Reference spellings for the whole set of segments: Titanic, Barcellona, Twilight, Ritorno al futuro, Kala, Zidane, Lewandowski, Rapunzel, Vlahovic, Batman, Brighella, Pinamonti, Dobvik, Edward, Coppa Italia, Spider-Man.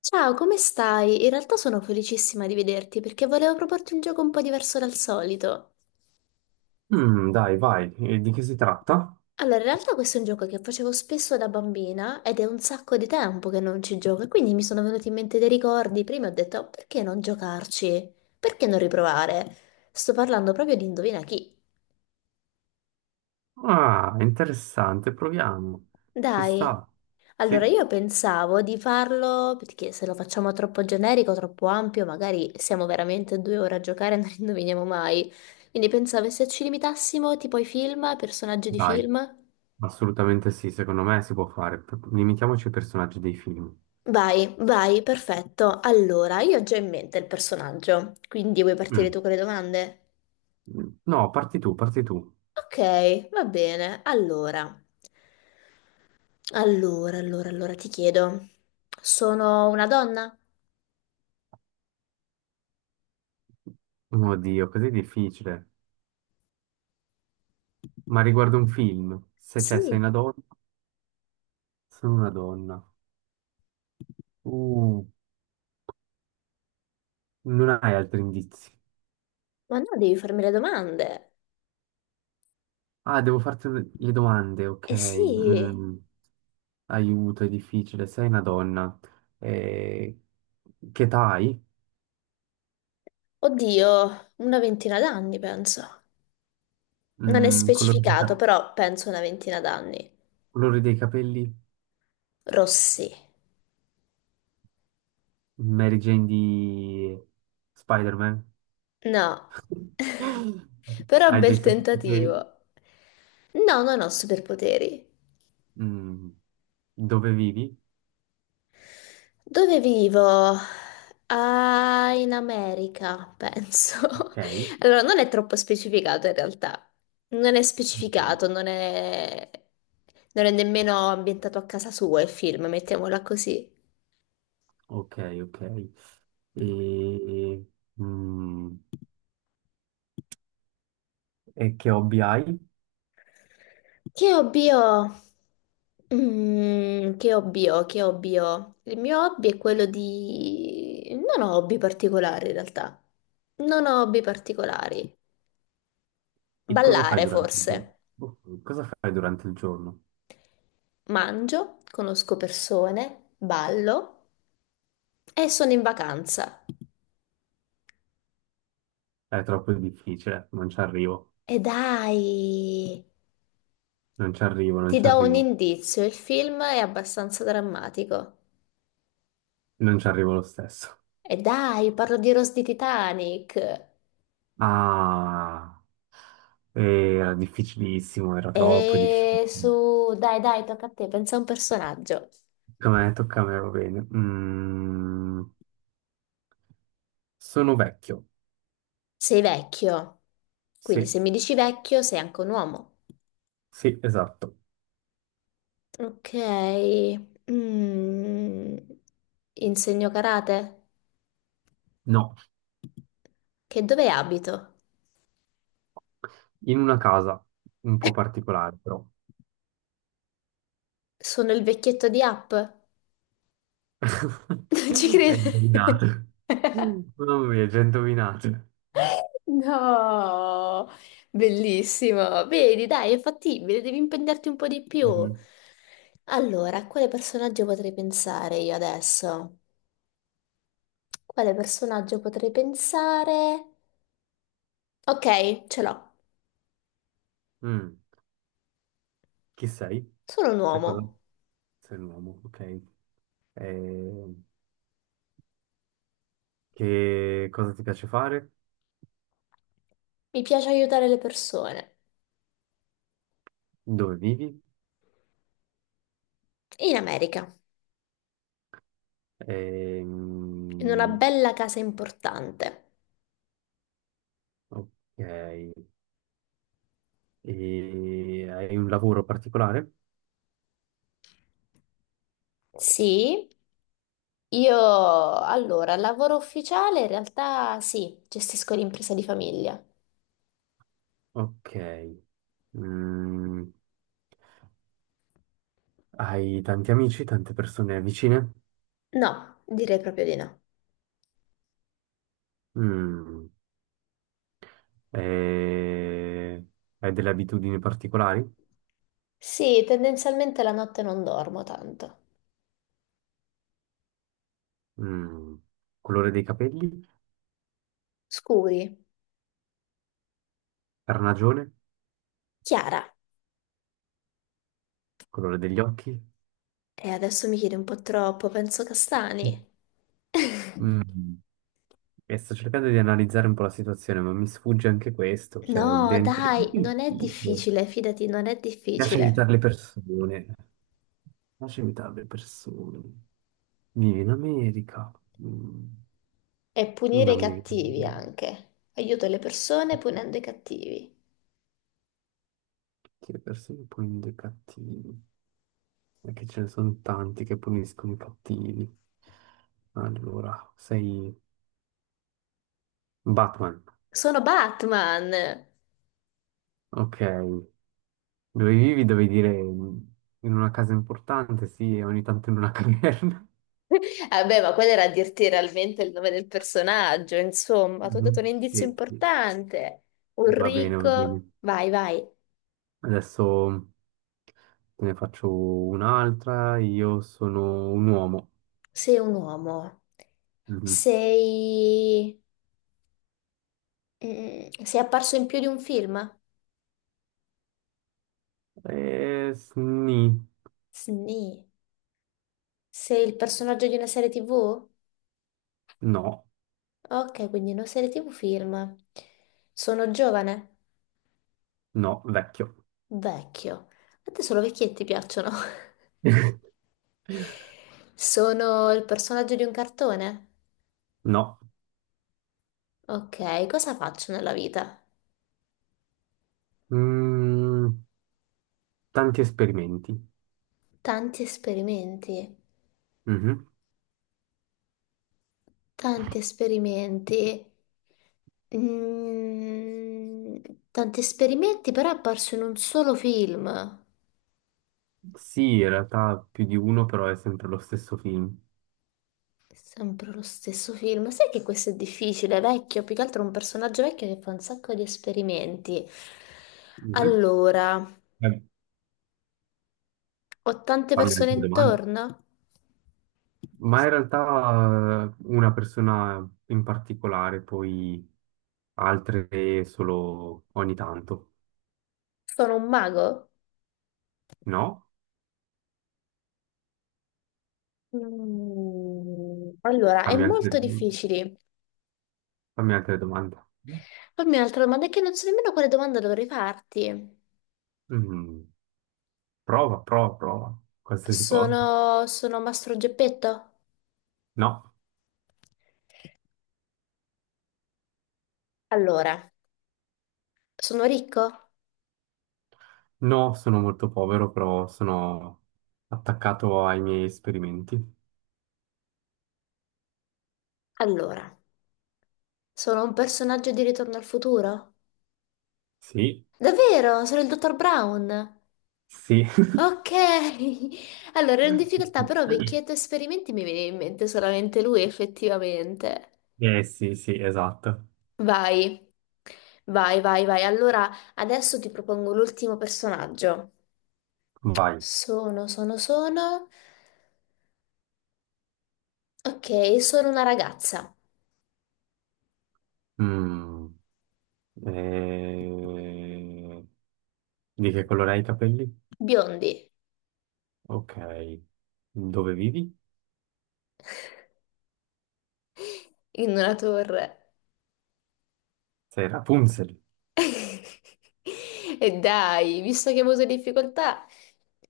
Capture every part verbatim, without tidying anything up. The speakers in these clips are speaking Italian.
Ciao, come stai? In realtà sono felicissima di vederti perché volevo proporti un gioco un po' diverso dal solito. Mm, dai, vai. E di che si tratta? Allora, in realtà questo è un gioco che facevo spesso da bambina ed è un sacco di tempo che non ci gioco e quindi mi sono venuti in mente dei ricordi. Prima ho detto, "Oh, perché non giocarci? Perché non riprovare? Sto parlando proprio di Indovina chi. Ah, interessante, proviamo. Ci Dai. sta. Allora, Sì, io pensavo di farlo, perché se lo facciamo troppo generico, troppo ampio, magari siamo veramente due ore a giocare e non indoviniamo mai. Quindi pensavo se ci limitassimo tipo ai film, ai personaggi di dai, film. assolutamente sì, secondo me si può fare. P- Limitiamoci ai personaggi dei film. Vai, vai, perfetto. Allora, io ho già in mente il personaggio, quindi vuoi partire Mm. tu con le domande? No, parti tu, parti tu. Ok, va bene. Allora, allora, allora, allora ti chiedo, sono una donna? Oddio, così difficile. Ma riguardo un film, se c'è, sei Sì, una donna, sono una donna. Uh, Non hai altri indizi. ma no, devi farmi le domande. Ah, devo farti un- le domande, ok. Eh sì, Mm, aiuto, è difficile. Sei una donna. Eh, che età hai? oddio, una ventina d'anni penso. Non è Mm, colore, di specificato, ca- però penso una ventina d'anni. colore dei capelli? Rossi. Mary Jane di Spider-Man? No, però Hai dei bel tentativo. superpoteri? No, non ho superpoteri. Mm, Dove vivi? Dove vivo? Ah, in America, penso. Ok. Allora, non è troppo specificato in realtà. Non è Mm, specificato, non è... non è nemmeno ambientato a casa sua il film, mettiamola così. Ok, ok. E, mm, e che hobby hai? Che hobby ho? Mm, che hobby ho? Che hobby ho? Il mio hobby è quello di... Non ho hobby particolari in realtà. Non ho hobby particolari. Che cosa fai Ballare durante il giorno? forse. Boh, cosa fai durante il giorno? Mangio, conosco persone, ballo e sono in vacanza. È troppo difficile, non ci arrivo, E dai, non ci arrivo, non ti ci do un arrivo, indizio, il film è abbastanza drammatico. non ci arrivo lo stesso. E dai, parlo di Rose di Titanic. Ah, era difficilissimo, era troppo difficile. E su, dai, dai, tocca a te, pensa a un personaggio. Tocca a me, tocca a me, va bene. Mm, sono vecchio, Sei vecchio, quindi sì, se mi dici vecchio sei anche un uomo. sì, esatto. Ok, Mm. Insegno karate? No, Che dove abito? in una casa un po' particolare, però. Sono il vecchietto di App? Non ci Hai credo. indovinato. Mamma mia, già indovinato. No, bellissimo. Vedi, dai, è fattibile, devi impegnarti un po' di più. Mhm. Allora, a quale personaggio potrei pensare io adesso? Quale personaggio potrei pensare? Ok, ce l'ho. Mm. Chi sei? Sono un Cioè, cosa... uomo. Sei un uomo, ok. Eh, che cosa ti piace fare? Mi piace aiutare le persone. Dove vivi? In America, in una Ehm, bella casa importante. ok. E hai un lavoro particolare? Sì, io allora, lavoro ufficiale in realtà sì, gestisco l'impresa di famiglia. Ok. Mm, Hai tanti amici, tante persone vicine? No, direi proprio di no. Mm. Eh, Hai delle abitudini particolari? Sì, tendenzialmente la notte non dormo tanto. Mm. Colore dei capelli? Scuri. Carnagione? Chiara. Colore degli occhi? E adesso mi chiedi un po' troppo, penso Mm. castani. Mm. E sto cercando di analizzare un po' la situazione, ma mi sfugge anche questo, cioè il No, dente è dai, non è difficile. difficile, fidati, non è Piace difficile. aiutare le persone, piace aiutare le persone. Vieni in America. Mm, È punire i non mi cattivi anche. Aiuto le persone punendo i cattivi. che le persone puniscono i cattivi, perché ce ne sono tanti che puniscono i cattivi. Allora, sei Batman, Sono Batman! ok, dove vivi? Dovevi dire mm, in una casa importante, sì, e ogni tanto in una caverna. Vabbè, ma quello era a dirti realmente il nome del personaggio, insomma, ti ho dato Mhm. un indizio Sì, sì. importante. Un Va bene, va bene. ricco... Vai, vai. Adesso te ne faccio un'altra. Io sono un uomo. Sei un uomo. Mhm. Sei... mm, sei apparso in più di un film? Eh, sni- Sì. Sei il personaggio di una serie ti vu? No, Ok, quindi non serie ti vu film. Sono giovane? no, vecchio. Vecchio. A te solo vecchietti piacciono. Sono il personaggio di un cartone? No. Ok, cosa faccio nella vita? Mm, tanti esperimenti. Tanti esperimenti. Mhm. Tanti esperimenti. Mm, tanti esperimenti, però è apparso in un solo film. Sì, in realtà più di uno, però è sempre lo stesso film. Sempre lo stesso film. Sai che questo è difficile, è vecchio, più che altro è un personaggio vecchio che fa un sacco di esperimenti. Mhm. Allora, Eh, ho tante Fammi persone altre domande. intorno? Ma in realtà eh, una persona in particolare, poi altre solo ogni tanto, Sono un mago? no? Mm, Allora, è Fammi altre, molto difficile. fammi altre domande. Fammi un'altra domanda, è che non so nemmeno quale domanda dovrei farti. Mm, prova, prova, prova, qualsiasi cosa. Sono, sono Mastro Geppetto? No, Allora, sono ricco? no, sono molto povero, però sono attaccato ai miei esperimenti. Allora, sono un personaggio di Ritorno al futuro? Sì, Davvero? Sono il dottor Brown. sì. Ok. Allora, ero in difficoltà, però vecchietto esperimenti mi viene in mente solamente lui, effettivamente. Eh sì, sì, esatto. Vai. Vai, vai, vai. Allora, adesso ti propongo l'ultimo personaggio. Vai. Sono, sono, sono. Ok, sono una ragazza. Mm, eh, Di che colore hai i capelli? Biondi, Ok. Dove vivi? in una torre. Sei Rapunzel. E dai, visto che hai avuto difficoltà,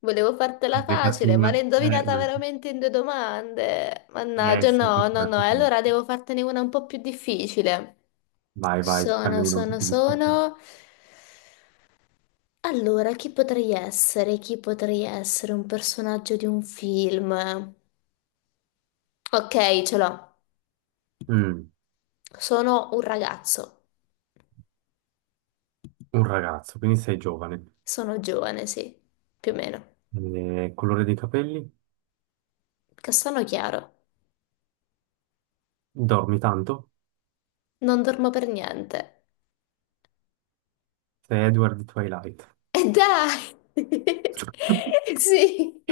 volevo fartela Hai fatto facile, una... ma l'hai indovinata Eh, veramente in due domande. eh Mannaggia, sì, no, questa è no, no. E Rapunzel. allora devo fartene una un po' più difficile. Vai, vai, fanne Sono, uno un po' sono, più difficile. sono. Allora, chi potrei essere? Chi potrei essere un personaggio di un film? Ok, ce l'ho. Mm, Sono un ragazzo. un ragazzo, quindi sei giovane. Sono giovane, sì, più o meno. Eh, colore dei capelli? Castano chiaro. Dormi tanto? Non dormo per niente. Sei Edward di Twilight. Eh, dai! Sì,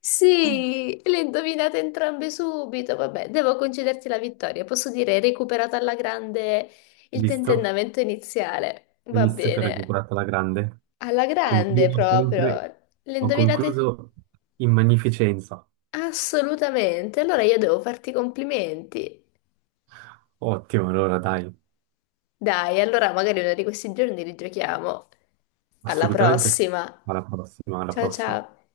sì, le indovinate entrambe subito. Vabbè, devo concederti la vittoria. Posso dire, hai recuperato alla grande il Visto? tentennamento iniziale. Hai Va visto che ho bene, recuperato la grande? alla grande Concludo proprio. sempre... Le Ho indovinate concluso in magnificenza. assolutamente. Allora io devo farti i complimenti. Ottimo, allora dai. Dai, allora magari uno di questi giorni rigiochiamo. Alla Assolutamente sì. prossima. Alla prossima, alla Ciao prossima. ciao.